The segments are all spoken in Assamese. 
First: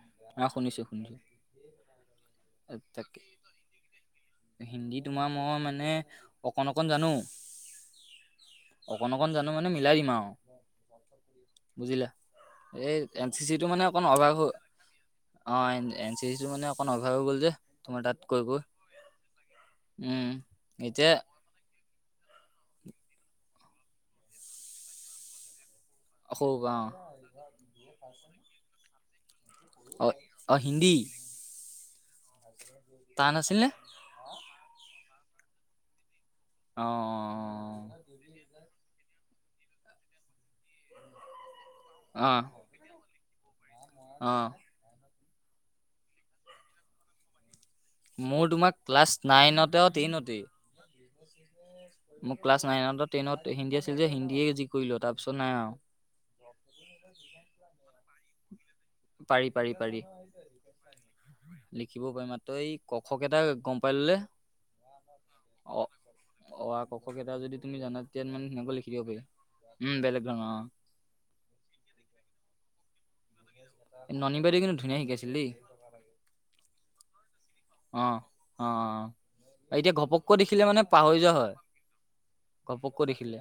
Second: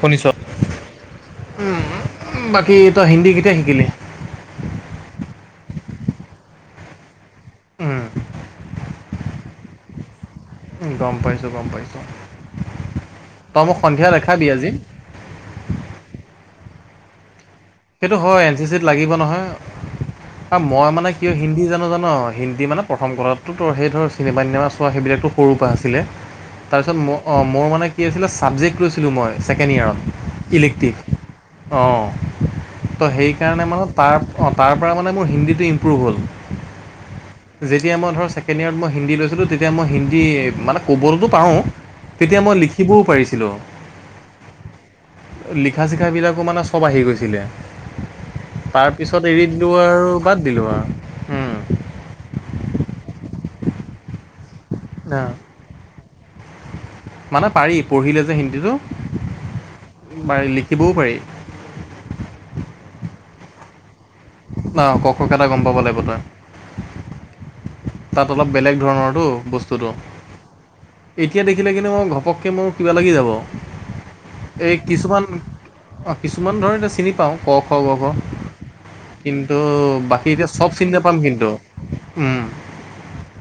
শুনিছোঁ অ'। শুনিছো শুনিছো উম তাকে, হিন্দী তোমাৰ মই মানে অকণ অকণ জানো। উম। অকণ অকণ জানো মানে মিলাই দিম আৰু। গম পাইছোঁ গম পাইছোঁ। বুজিলা এই এন চি চি তই টো মোক মানে অকণ সন্ধিয়া অভাৱ দেখাবি হৈ আজি। অ' এ, এন চিৰ মানে অকণ অভাৱ হৈ গ'ল যে। তোমাৰ সেইটো তাত কৈ হয় এন কৈ চি চিত লাগিব নহয়, উম আৰু মই মানে এতিয়া কিয় হিন্দী জানো জান ন' হিন্দী মানে প্ৰথম কথাটোতো সেই ধৰ চিনেমা টিনেমা চোৱা সেইবিলাকতো সৰুৰ পৰা আছে। সৌ অ তাৰপিছত মোৰ মানে কি আছিলে চাবজেক্ট লৈছিলোঁ মই। ছেকেণ্ড ইয়েৰত, অ অ ইলেক্ট্ৰিভ। হিন্দী অ'। ত' টান আছিল সেইকাৰণে নে মানে তাৰ অ' তাৰপৰা মানে মোৰ হিন্দীটো ইম্প্ৰুভ হ'ল। অ যেতিয়া মই ধৰ ছেকেণ্ড ইয়াৰত মই হিন্দী লৈছিলোঁ তেতিয়া মই হিন্দী মানে ক'বতো পাওঁ, অ তেতিয়া মই লিখিবও পাৰিছিলোঁ। অ'। লিখা চিখাবিলাকো মানে চব আহি গৈছিলে। মোৰ তোমাৰ তাৰ ক্লাছ পিছত এৰি দিলোঁ নাইনতে আৰু বাদ দিলোঁ আৰু উম। মোক ক্লাছ নাইন টেনত হিন্দী আছিল যে হিন্দীয়ে যি কৰিলোঁ তাৰপিছত নাই আৰু। মানে পাৰি পঢ়িলে যে হিন্দীটো। পাৰি পাৰি পাৰি, লিখিবও পাৰি লিখিব পাৰি মাত্ৰই এই ক খ কেইটা গম প পাই ললে, ন ক খ কেইটা গম পাব অ', লাগিব তই অ' আ, ক খ কেইটা যদি তুমি জানা তেতিয়া তাত মানে অলপ ধুনীয়াকৈ বেলেগ লিখি দিব পাৰি ধৰণৰটো বস্তুটো, উম বেলেগ ধৰণৰ অ এতিয়া দেখিলে কিন্তু মই ঘপককৈ মোৰ কিবা লাগি যাব। ননী বাৰীয়ে কিন্তু ধুনীয়া শিকাইছিল দেই। অ' কিছুমান ধৰ এনে চিনি পাওঁ, ক, খ, গ, অ অ অ ঘ। কিন্তু এতিয়া ঘপককৈ বাকী এতিয়া দেখিলে চব মানে চিনি পাহৰি নাপাম যোৱা কিন্তু হয় উম। ঘপককৈ দেখিলে।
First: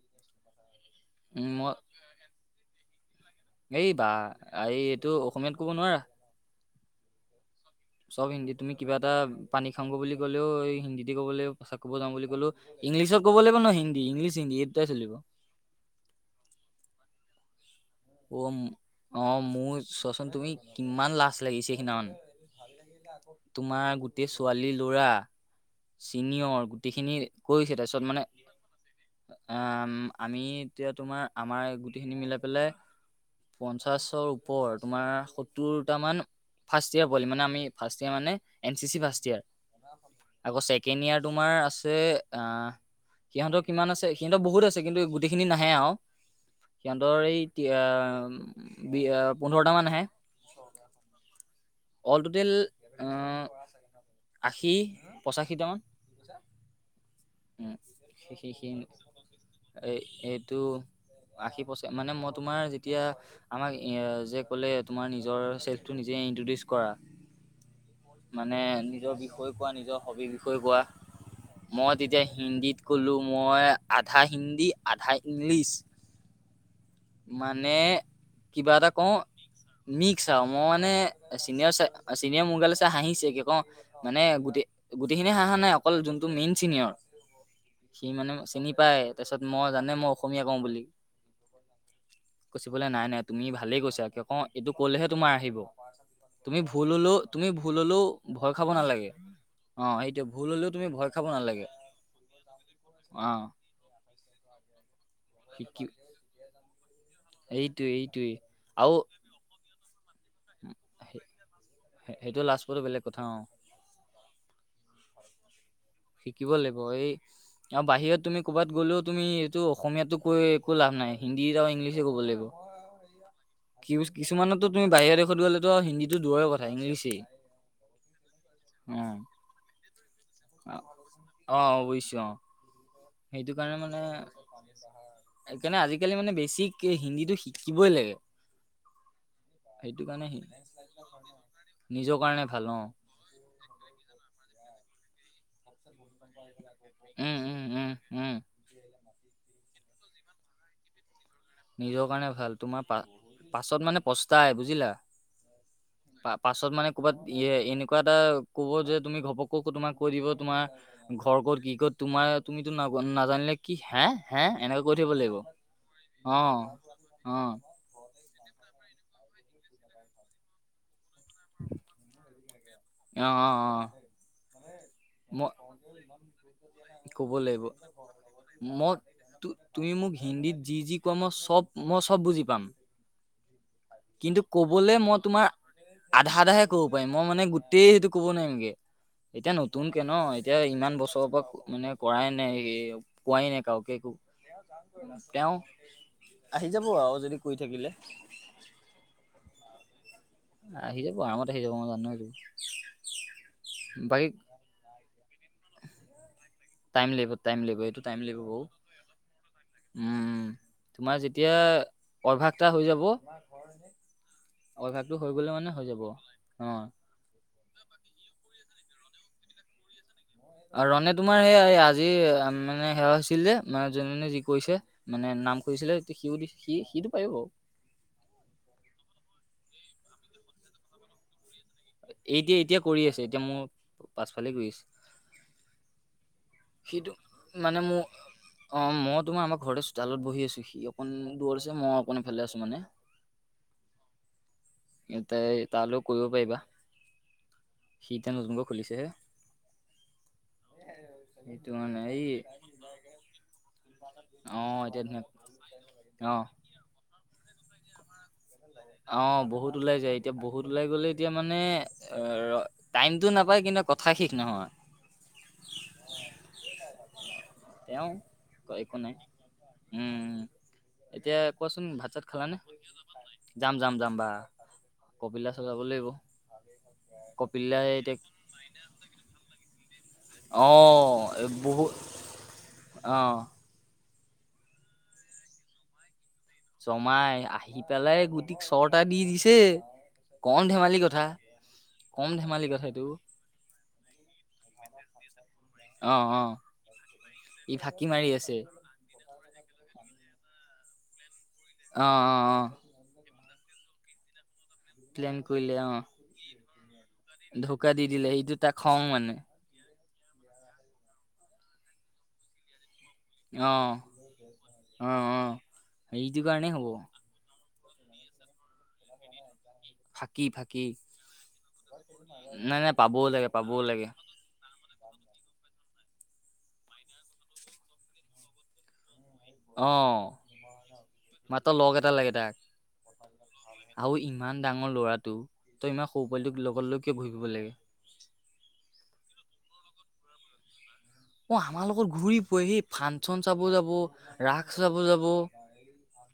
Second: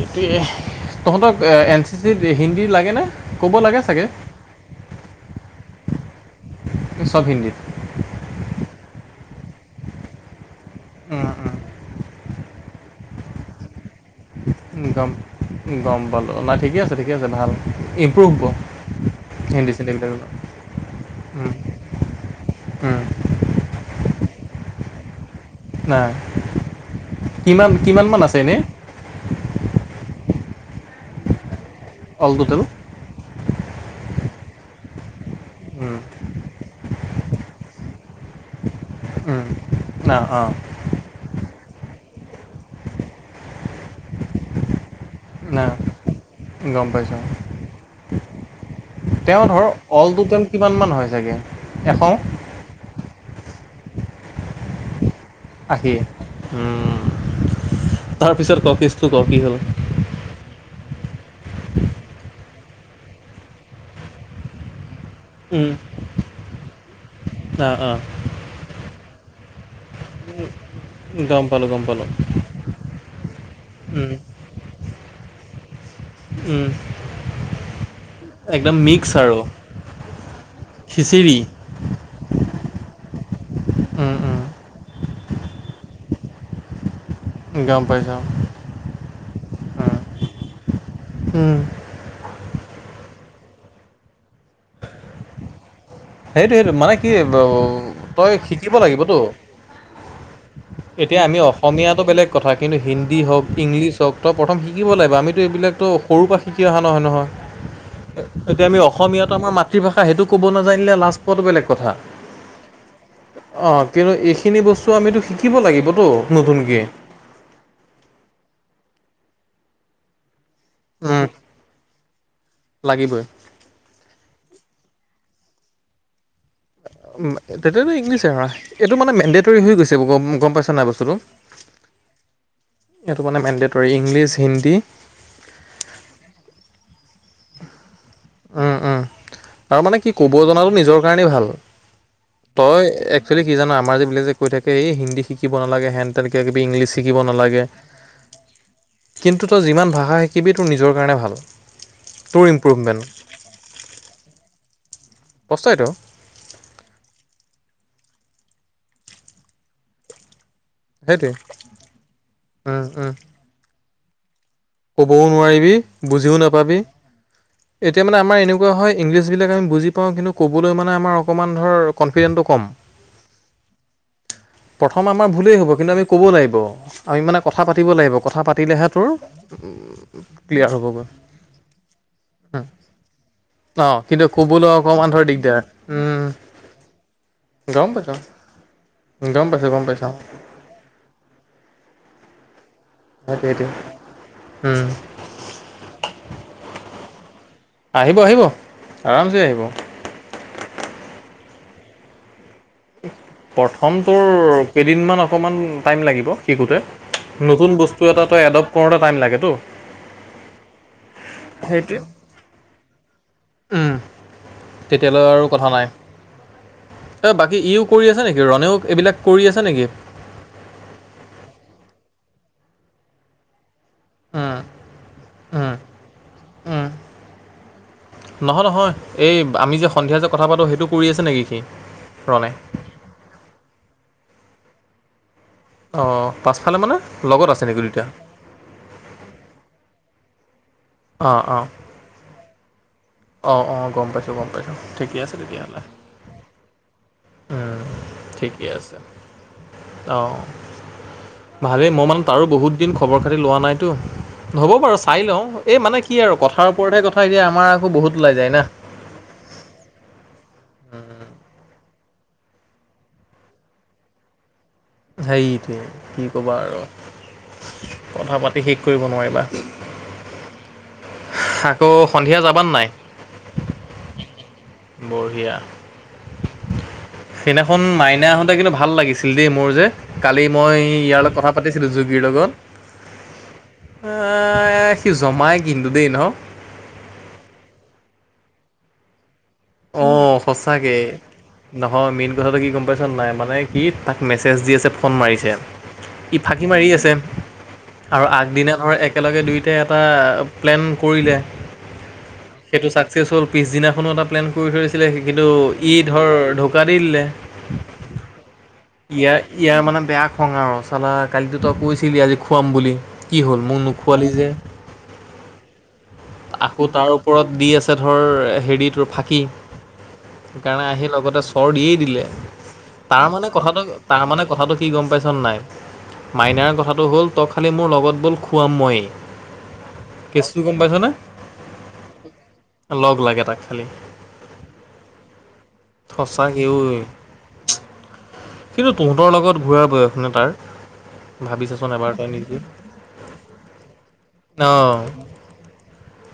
এইটোৱে। তহঁতক উম মই এন চি চিত হিন্দী লা এই বা এই এইটো অসমীয়াত ক'ব নোৱাৰা। চব হিন্দিত? চব হিন্দী তুমি কিবা এটা পানী খাওঁ বুলি ক'লেও এই হিন্দীতে উম ক'ব লাগিব, পেছাব কৰিব যাওঁ বুলি ক'লেও ইংলিছত ক'ব লাগিব ন' হিন্দী ইংলিছ হিন্দী এই দুটাই গম চলিব গম পালোঁ, নাই ঠিকে আছে ঠিকে আছে ভাল। ইম্প্ৰুভ হ'ব অ', অ' হিন্দী মোৰ চিন্দিবিলাক চোৱাচোন তুমি কিমান লাজ উম লাগিছে এইখিনি আহোঁতে। উম তোমাৰ গোটেই ছোৱালী ল'ৰা, নাই চিনিয়ৰ গোটেইখিনি কিমান কৈছে তাৰপিছত কিমানমান মানে আছে এনেই আ, আমি এতিয়া তোমাৰ আমাৰ গোটেইখিনি অল মিলাই টোটেল পেলাই পঞ্চাশৰ ওপৰ, তোমাৰ উম সত্তৰটামান ফাৰ্ষ্ট য়াৰ পোৱালি মানে আমি ফাৰ্ষ্ট য়াৰ মানে এণ চিচি ফাৰ্ষ্ট য়াৰ। উম না অঁ আকৌ চেকেণ্ড য়াৰ তোমাৰ আছে অ' সিহঁতৰ কিমান আছে সিহঁতৰ বহুত আছে কিন্তু গোটেইখিনি না নাহে আৰু গম সিহঁতৰ পাইছোঁ এই তি- আহ, বি- আহ, তেওঁ ধৰ পোন্ধৰটা মান আহে অলটোটেল তেওঁ কিমান মান হয় চাগে। এশ অল টুটেল আশী পঁচাশীটামান আশী? উম! তাৰপিছত কেচটো ক কি হ'ল? এইটো আশী বছৰ মানে মই তোমাৰ যেতিয়া আমাক যে ক'লে তোমাৰ নিজৰ উম, চেল্ফটো নিজে ইনট্ৰডিউচ কৰা। অঁ অঁ মানে নিজৰ বিষয়ে কোৱা নিজৰ হবীৰ বিষয়ে কোৱা। গম পালোঁ গম মই পালোঁ তেতিয়া হিন্দীত ক'লো মই আধা হিন্দী আধা ইংলিছ। উম। মানে কিবা এটা মিক্স কওঁ আৰু মিক্স আৰু মই মানে খিচিৰি চিনিয় চিনিয় মুগাল হাঁহিছে কি ক উম, মানে উম, গোটেই গোটেইখিনিয়ে হাঁহা নাই অকল যোনটো মেইন চিনিয়ৰ। গম সি পাইছোঁ মানে চিনি পায়। তাৰ পিছত মই জানে মই অসমীয়া কওঁ বুলি। কৈছে বোলে নাই নাই তুমি ভালেই কৈছা। অ', এইটো ক'লেহে তোমাৰ আহিব। সেইটো তুমি সেইটো ভুল মানে কি হলেও তুমি ভুল হলেও তই ভয় খাব শিকিব নালাগে লাগিবতো। অ', সেইটোৱে ভুল হ'লেও তুমি ভয় এতিয়া খাব আমি নালাগে। অসমীয়াটো বেলেগ কথা কিন্তু হিন্দী অ হওঁক ইংলিছ হওঁক তই প্ৰথম শিকিব লাগিব। আমিতো শিকি এইবিলাকতো সৰুৰ পৰা শিকি অহা নহয়। নহয় এইটোৱে এইটোৱে এতিয়া আমি আৰু অসমীয়াটো আমাৰ মাতৃভাষা সেইটো ক'ব নাজানিলে লাজ সে- পোৱাতো বেলেগ কথা। সেইটো লাষ্টপতো বেলেগ কথা অ'। অঁ কিন্তু এইখিনি বস্তু আমিতো শিকিব লাগিব। শিকিব লাগিব এই আৰু বাহিৰত তুমি ক'বাত গ'লেও তুমি এইটো অসমীয়াটো কৈ একো লাভ নাই হিন্দী ইংলিছে ক'ব লাগিব। লাগিবই কি-কিছুমানতো তুমি বাহিৰা তত গ'লেলতো আৰু হিন্দীতো তেতিয়ো ইলিছে আৰু এইটো অ মানে মেডেটৰী হৈ গৈছে গ'ম-গ'ম অ', অৱশ্য অ'। এইটো মানে সেইটো কাৰণে মেণ্ডেটৰী মানে ইংলিছ হিন্দী সেইকাৰণে আজিকালি মানে বে বেছিক হিন্দীটো শিকিবই লাগে। উম, উম। তাৰ মানে সেইটো কি কাৰণে ক'ব হি- জনাটো নিজৰ কাৰণেই ভাল। নিজৰ কাৰণে ভাল অ তই একচোৱেলি কি জানা আমাৰ যিবিলাক কৈ থাকে এই হিন্দী শিকিব নালাগে হেন তেনেকৈ কিবি ইংলিছ শিকিব উম, উম, নালাগে। উম, উম, কিন্তু তই যিমান ভাষা শিকিবি তোৰ নিজৰ কাৰণে ভাল। নিজৰ কাৰণে তোৰ ভাল তোমাৰ ইম্প্ৰুভমেণ্ট পা-পাছত মানে প্ৰস্তাই বুজিলা! পস্তাইতো পাছত মানে ক'ৰবাত ই-এনে এনেকুৱা এটা ক'ব যে তুমি ঘপক কৈ তোমাক কৈ দিব তোমাৰ সেইটোৱে ঘৰ ক'ত কি ক'ত তোমাৰ তুমিতো উম, উম। ন-নাজানিলে কি হে হে এনেকে কৈ থাকিব ক'বও লাগিব। নোৱাৰিবি অ', বুজিও নাপাবি। অ', অ', এতিয়া মানে আমাৰ এনেকুৱা হয় ইংলিছবিলাক আমি বুজি পাওঁ কিন্তু ক'বলৈ মানে আমাৰ অকণমান ধৰ কনফিডেন্টো কম। অ', [inaudible] প্ৰথম আমাৰ মই ভুলেই হ'ব। কিন্তু আমি ক'ব লাগিব আমি ক'ব মানে কথা লাগিব পাতিব লাগিব। কথা পাতিলেহে মই তোৰ তু তুমি মোক হিন্দীত ক্লিয়াৰ যি যি হ'বগৈ কোৱা মই চব মই চব বুজি পাম। অঁ কিন্তু ক'বলৈ কবলে অকণমান মই ধৰ তোমাৰ দিগদাৰ উম, আধা আধাহে ক'ব পাৰিম মই মানে গোটেই গম সেইটো পাইছোঁ কব নোৱাৰিম। গম এতিয়া পাইছোঁ গম নতুনকে ন পাইছোঁ এতিয়া ইমান বছৰৰ পৰা মানে কৰাই নাই। কোৱাই সেইটোৱে নাই সেইটোৱে কাওণকে একো। উম, তেওঁ আহি যাব আৰু যদি কৈ থাকিলে। আৰাম চে আহিব। আহি যাব আৰামত আহি যাব মই জানোয়ে এটা। প্ৰথম তোৰ কেইদিনমান অকমান টাইম লাগিব শিকোতে। টাইম লাগিব টাইম নতুন লাগিব এইটো বস্তু টাইম এটা লাগিব তই বাৰু এডপ্ট কৰোতে টাইম লাগেটো। উম, তোমাৰ যেতিয়া অভ্যাস এটা হৈ যাব। উম, অভ্যা টো তেতিয়ালৈ হৈ আৰু গ'লে মানে হৈ যাব, অ'। ই ইও কৰি আছে নেকি? ৰণেও এইবিলাক কৰি আছে নেকি? আ' ৰনে তোমাৰ সেয়া এ আজি- মানে সেৱা হৈছিল যে মা, যোনে যোনে যি উম, কৰিছে মানে নাম উম, কৰিছিলে সিওঁ দি সি উম। সিটো পাৰিব। নহয় নহয়। এই আমি যে সন্ধিয়া যে কথা পাতোঁ সেইটো কৰি আছে নেকি সি? ৰণে এতিয়া এতিয়া কৰি আছে, এতিয়া মোৰ পাছফালে কৰি আছে। অ', পাছফালে মানে সিটো লগত আছে মানে নেকি মোৰ দুইটা? অ', মই তোমাৰ আমাৰ ঘৰতে চোতালত বহি আছোঁ। সি অকণ দূৰত আছে, মই অকণ এইফালে আছোঁ মানে। অ', অ', গম পাইছোঁ গম পাইছোঁ। এ ঠিকে আছে তাই তেতিয়াহ'লে। তালৈ কৰিব পাৰিবা উম, সি এতিয়া নতুনকৈ ঠিকে আছে খুলিছেহে অ'। সেইটো ভালে। মই মানে এই তাৰো বহুত দিন খবৰ খাতি লোৱা নাইতো। হ'ব অ', বাৰু এতিয়া চাই ধুনীয়া লওঁ। এই মানে কি আৰু অ', কথাৰ ওপৰতহে কথা এতিয়া আমাৰ আকৌ বহুত ওলাই যায় না। অ', বহুত ওলাই যায় এতিয়া বহুত ওলাই গ'লে এতিয়া মানে অ', ৰ টাইমটো নাপায় কিন্তু কথা শেষ নহয়। সেইটোৱে কি ক'বা আৰু। তেওঁ কথা পাতি শেষ [unintelligible] একো কৰিব নাই, নোৱাৰিবা উম। এতিয়া কোৱাঁচোন আকৌ ভাত চাত সন্ধিয়া খালানে? যাবান নাই যাম যাম যাম বা। কপিলা বঢ়িয়া চলাব লাগিব। সেইদিনাখন কপিলাই এতিয়া মাইনা আহোঁতে কিন্তু ভাল লাগিছিল দেই মোৰ যে কালি মই ইয়াৰ অ', লগত কথা পাতিছিলোঁ বহুত যোগীৰ লগত। অ', এ' সি জমাই কিন্তু দেই ন? জমাই আহি পেলাই গুটিক চৰটা দি দিছে। সে অঁ কণ সঁচাকে ধেমালি কথা। নহয়, কম মেইন কথাটো ধেমালি কি গম কথা পাইছ এইটো নাই মানে কি তাক মেছেজ দি আছে ফোন মাৰিছে। অ ই অ ফাঁকি মাৰি আছে ই ফাঁকি আৰু মাৰি আছে আগদিনা ধৰ এক একেলগে দুয়োটাই এটা প্লেন কৰিলে। অ', অ', অ'। পিছদিনাখনোঁ অলপ কৰি থৰিছিলে সি, প্লেন কিন্তু কৰিলে অ ই ধৰ ঢকা দি দিলে। ঢৌকা দি দিলে সেইটো তাক খং মানে ইয়াৰ ইয়াৰ মানে বেয়া খং আৰু চালা কালিতো তই কৈছিলি আজি খোৱাম বুলি। কি হ'ল অ মোক নোখোৱালি যে? অ অ সেইটো কাৰণেই হ'ব আকৌ তাৰ ওপৰত দি আছে ধৰ, হেৰি তোৰ ফাঁকী। ফাঁকি ফাঁকি সেইকাৰণে আহি লগতে চৰ দিয়েই দিলে। নাই নাই পাবও তাৰ মানে লাগে পাবও কথাটো লাগে তাৰ মানে কথাটো কি গম পাইছ নাই? মাইনাৰ কথাটো হ'ল তই খালী মোৰ লগত ব'ল খুৱাম ময়েই। অ কেচটো গম পাইছ নে? মাত্ৰ লগ এটা লাগে তাক। লাগে তাক খালি আৰু ইমান ডাঙৰ ল'ৰাটো। তই ইমান সৰু পোৱালিটোক সঁচাকে ঐ লগত লৈ কিয় ঘূৰি ফুৰিব লাগে? কিন্তু তহঁতৰ লগত ঘূৰা বয়স নে তাৰ। অ', ভাবি আমাৰ চাচোন এবাৰ লগত তই ঘূৰি নিজে পৰে সেই ফাংচন চাব যাব, ৰাস অ চাব যাব।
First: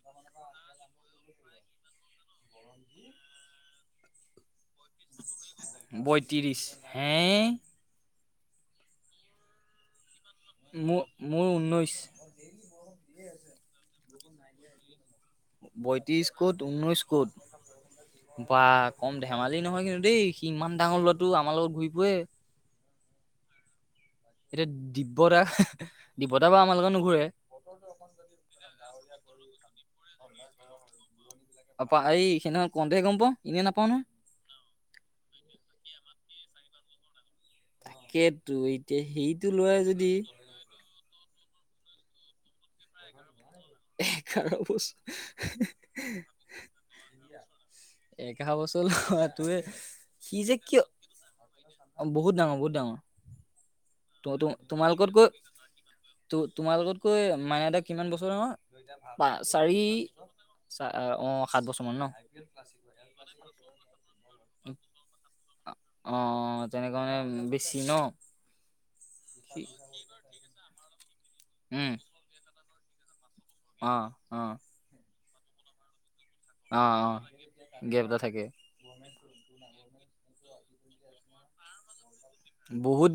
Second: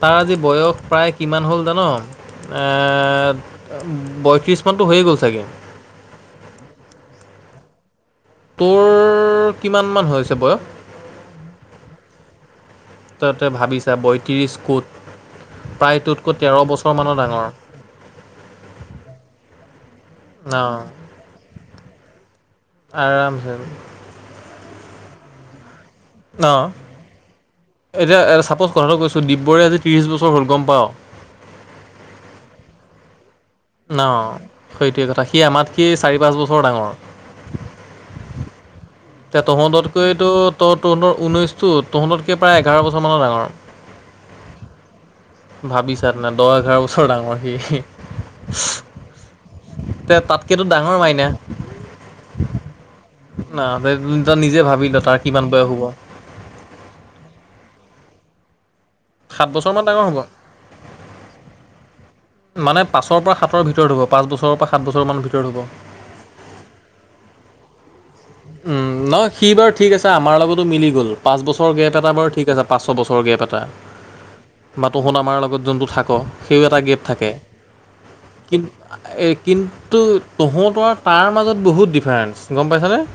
তাৰ আজি বয়স প্ৰায় কিমান হ'ল জান, এ' বয়ত্ৰিশ মানতো হৈয়ে গ'ল চাগে বয়ত্ৰিশ হে'। তোৰ- কিমান মান হৈছে? বয়স মোৰ মোৰ ঊনৈছ। ত' তে ভাবিছা বয়ত্ৰিশ ক'ত। বয়ত্ৰিশ প্ৰায়তোতকৈ ক'ত তেৰ ঊনৈশ বছৰমানৰ ক'ত ডাঙৰ। বা কম ধেমালি নহয় কিন্তু দেই। সি ইমান অঁ ডাঙৰ ল'ৰাটো আমাৰ লগত ঘূৰি ফুৰে। আৰামছে। এতিয়া দিব্যতা দিব্যতা বা অঁ আমাৰ লগত নুঘূৰে এতিয়া চাপ'জ কথাটো কৈছো দিববৰে আজি ত্ৰিশ বছৰ হ'ল গম পা আ প এই সদিনা ক দে গম পা ন সেইটোৱেই কথা সি আমাৰ সি চাৰি পাঁচ বছৰ ডাঙৰ তাকেইেতো এই এতিয়া তহঁততকৈ তো ত তহঁতৰ ঊনৈশ টো তহঁততকে প্ৰায় এঘাৰ বছৰ মানৰ ডাঙৰ এ খাৰচ ভাবিছা তেনে দহ এঘাৰ বছৰ [unintelligible] ডাঙৰ সি এঘ বছৰ ল তে তে সি যে তাতকেতো কিয়? ডাঙৰ মাইনা অ', বহুত ডাঙৰ বহুত ডাঙৰ ন তই নিজে ভাবি ল তাৰ তোমালোকতকৈ কিমান বয়স হ'ব তোমালোকতকৈ মানে কিমান বছৰ ন প সাত চাৰি বছৰমান ডাঙৰ হ'ব চ অ সাত বছৰ মান ন মানে পাছৰ পৰা সাতৰ ভিতৰত হব পাঁচ বছৰৰ পৰা সাত বছৰ মানৰ ভিতৰত হ'ব অ', তেনেককা মানে বেছি ন উম নহ সি বাৰ ঠিক আছে আমাৰ লগতো মিলি গ'ল পাঁচ বছৰ গেপ উম এটা বাৰু ঠিক আছে পাঁচ চ বছৰ গেপ এটা অ', অ', বা তহুন আমাৰ লগত যোনটো থাক সেই এটা অ', গেপ অ', থাকে গেপ এটা থাকে কিন্ত কিন্তু তহঁত আৰু তাৰ মাজত বহুত ডিফাৰেন্ঞ্চ গম পাইছানে বহুত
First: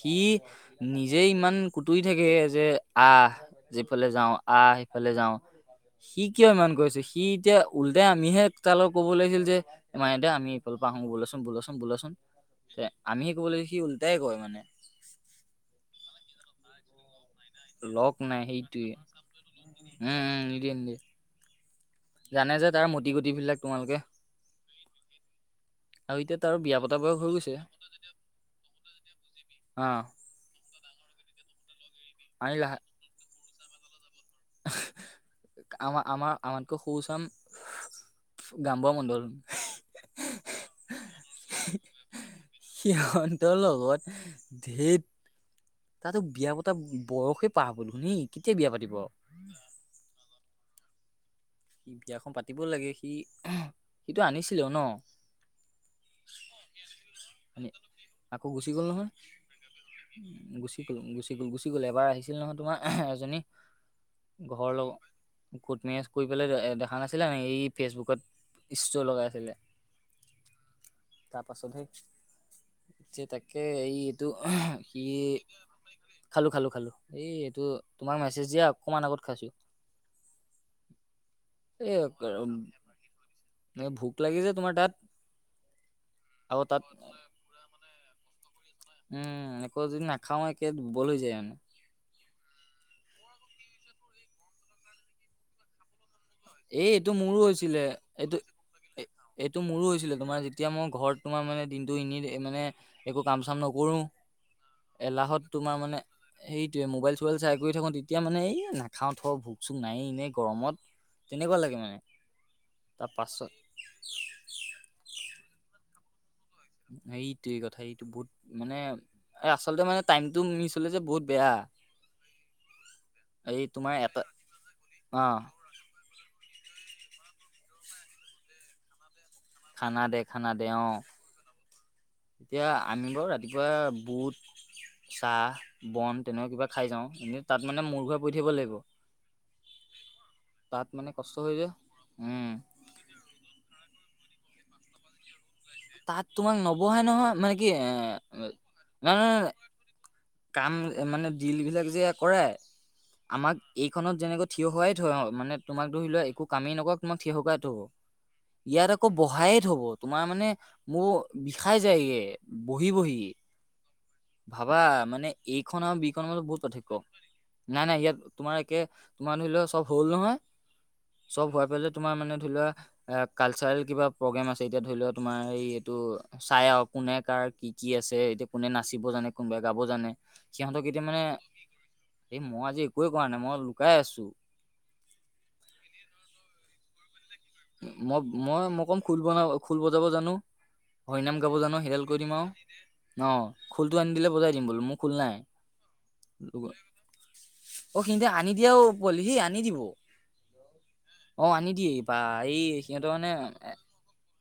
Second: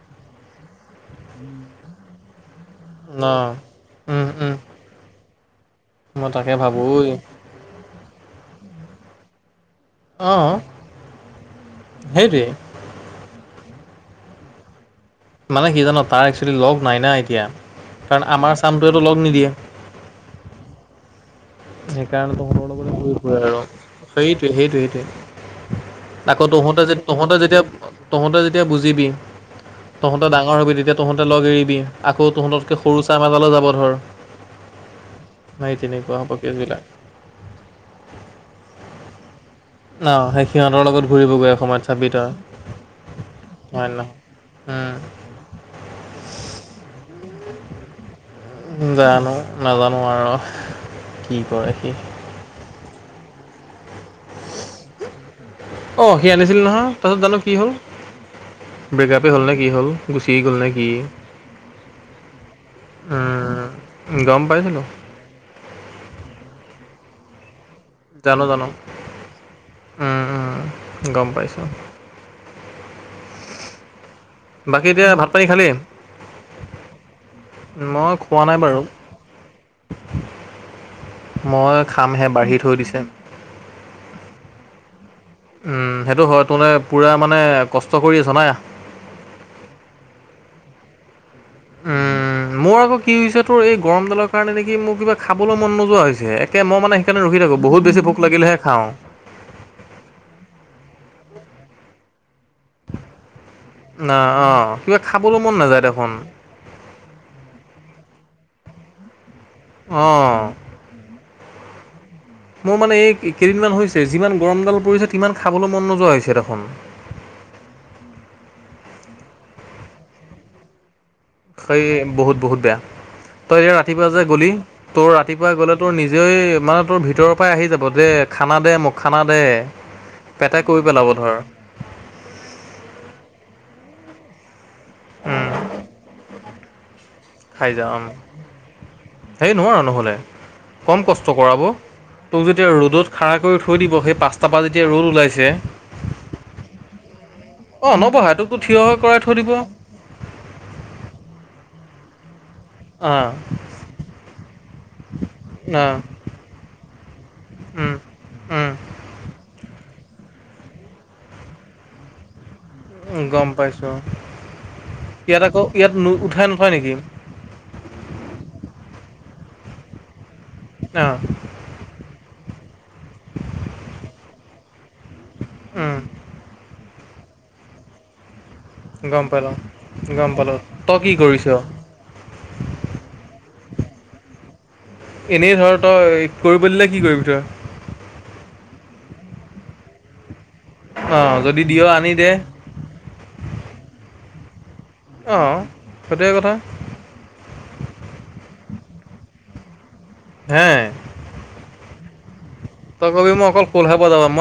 সি নিজে ইমান কুটুৰি থাকে যে ন আহ যিফালে উম, যাওঁ উম, আহ সিফালে যাও সি মই কিয় তাকে ইমান ভাবোঁ কৰিছো ঐ সি এতিয়া উলটাই আমিহে তাৰ লগত কব লাগিছিল যে মায়তিয়া আমি অ', পাহো বোলচোন বোলচোন বোলচোন সেইটোৱেই আমিহে ক'ব লাগ সি উল্টাই কয় মানে মানে কি জানো তাৰ এক্চেলি লগ নাই নাই লক নাই সেইটোৱে নিদিয়ে উম উম নিদ দে সেইকাৰণেতো সকলোৱে লগতে ঘূৰি ফুৰে বিলাক আৰু তোমালোকে সেইটো সেইটোৱে আৰু সেইটোৱেই এতিয়া আকৌ তাৰো বিয়া তহঁতে যে পতা বয়স হৈ তহঁতে গৈছে যেতিয়া তহঁতে যেতিয়া বুজিবি অ', তহঁতে ডাঙৰ হবি তেতিয়া তহঁতে লগ এৰিবি আকৌ আমি লাহে তহঁততকৈ সৰু চাহ মাজালৈ যাব ধৰ সেই আমাৰ তেনেকুৱা হ'ব আমাৰ আমাতকৈ কেছবিলাক সৰুচাম গাম্বোৱা মণ্ডল অ', সেই সিহঁতৰ লগত ঘূৰিবগৈ সময়ত চাবি তই সিহতৰ হয় নে লগত নহয় উম, ধেত তাতো বিয়া পতা বয়সে পা হল এ জানো নাজানো আৰু কি কৰে সি বিয়াখন পাতিব লাগে সি সিটো আনিছিলে ন অ', আনিছিল নহয় তাৰ পছত জানো কি আনি হল? আকৌ গুচি গ'ল নহয় ব্ৰেকআপেই হ'ল নে কি হ'ল নে গুচি কি গ'ল গুচি গ'ল গুচি গ'ল এবাৰ আহিছিলে নহয় তোমাৰ উম, গম ঘৰৰ পাইছিলোঁ লগ কোট মেজ কৰি পেলাই দেখা নাছিলে ন এই ফেচবুকত জানো জানো ষ্টৰ লগাই আছিলে অ অ গম তাৰ পাইছোঁ পাছতহে যে তাকে এই বাকী সি এতিয়া ভাত পানী খালি? খালো খালো খালো এই এইটো মই তোমাক খোৱা মেছেজ নাই দিয়া বাৰু অকমান আগত খাইছো মই খামহে বাঢ়ি থৈ দিছে ন ভোক লাগি যে তোমাৰ তাত উম সেইটো হয় আকৌ তোে তাত পুৰা মানে কষ্ট কৰি জনাই উম এনেকা যদি নাখাও একে দুৰ্বল হৈ যায় মানে উ মোৰ আকৌ কি হৈছে তোৰ এই গৰমডালৰ কাৰণে নেকি মোৰ কিবা খাবলৈ মন নোযোৱা হৈছে একে মই এই মানে এইটো সেইকাৰণে মোৰো ৰখি থাকোঁ হৈছিলে বহুত বেছি ভোক এইটো লাগিলেহে খাওঁ। এইটো মোৰো হৈছিলে তোমাৰ যিটো তেতিয়া মই ঘৰত তোমাৰ মানে দিনটো এনেই মানে একো কাম চাম নকৰোঁ না অ' কিবা খাবলৈ এলাহত মন তোমাৰ নাযায় মানে দেখোন এইটোয়ে মোবাইল চোবাইল চাই কৰি থাকো তেতিয়া মানে এই নাখাও থও ভোক চোক নায়ে এনেই অ'। গৰমত তেনেকুৱা লাগে মানে মোৰ মানে তাৰ এই পাছত কেইদিনমান হৈছে যিমান গৰম ডাল পৰিছে তিমান খাবলৈ মন নোযোৱা হৈছে দেখুন এইটোই কথা এইটো বহুত মানে এই আচলতে মানে টাইমতটো মিচ হলে যে বহুত বেয়া সেই বহুত বহুত বেয়া তই এই এতিয়া তোমাৰ ৰাতিপুৱা এটা যে গলি তোৰ অ ৰাতিপুৱা গ'লে তোৰ নিজ মানে তোৰ ভিতৰৰ পৰাই আহি যাব দে খানা দে মোক খানা দে। খানা দে খানা পেটে দে কৈ অ পেলাব ধৰ এতিয়া আমি বাৰ ৰাতিপুৱা বুট উম, চাহ বন তেনেকুৱা কিবা খাই যাওঁ এনে তাত মানে মোৰ ঘোৰাই পৰি থাকিব লাগিব হে নোৱাৰয় আৰু নহ'লে তাত কম মানে কষ্ট হৈ কৰাব যে তোক উম যেতিয়া ৰ'দত খাৰা কৰি থৈ দিব সেই পাচ তাৰপৰা যেতিয়া ৰ'ল ওলাইছে তাত তোমাক নবহাই নহয় মানে কি এ অঁ নবহাই তোকতো থিয় হৈ কৰাই থৈ দিব অঁ কাম মানে বিল বিলাক যে কৰে অ', আমাক এইখনত যেনেকৈ থিয় হোৱাই থ মানে তোমাক অঁ ধৰি লোৱা একো কামেই নকক তোমাক থিয় কোই থব উম উম ইয়াত আকৌ ব়াই থ হব তোমাৰ মানে মোৰ বিষাই যায়গে বহি বহি গম পাইছো ভাবা মানে এইখন আৰু নো বিখন মানে উঠাই বহুত নথয় পাৰ্থক্য নেকি নাই নাই ইয়াত তোমাৰ একে তোমাৰ ধৰি লও চব হ'ল নহয় অঁ চব হোৱাৰ পেলে তোমাৰ মানে এ কালচাৰেল কিবা প্ৰগ্ৰেম আছে এতিয়া ধৰি লোৱা তোমাৰ এই এইটো উম চাইক কোনে কাৰ কি কি আছে কোনে নাচিব গম জানে পালোঁ কোনোবাই গাব জানে গম পালোঁ সিহঁতক তই এতিয়া কি মানে কৰিছ এই মই আজি একোৱে কৰা নাই মই লুকাই আছো এনেই ধৰ তই কৰিব দিলে কি কৰিবি তই- মই- মই -মই কম খোল বনাব, খোল বজাব জানো। হৰি অঁ নাম গাব যদি জানো। দিয় সেইডাল আনি কৰি দে দিম আৰু ন। খোলটো আনি দিলে বজাই দিম বোলো মোক। নাই অঁ সেইটোৱে কথা অ, আনি দিয়া অ, পোৱালি সি আনি দিব। হে অ, ' আনি দিয়ে বা। এই তই সিহঁতৰ কবি মই মানে অকল ফোলহে বজাবা মই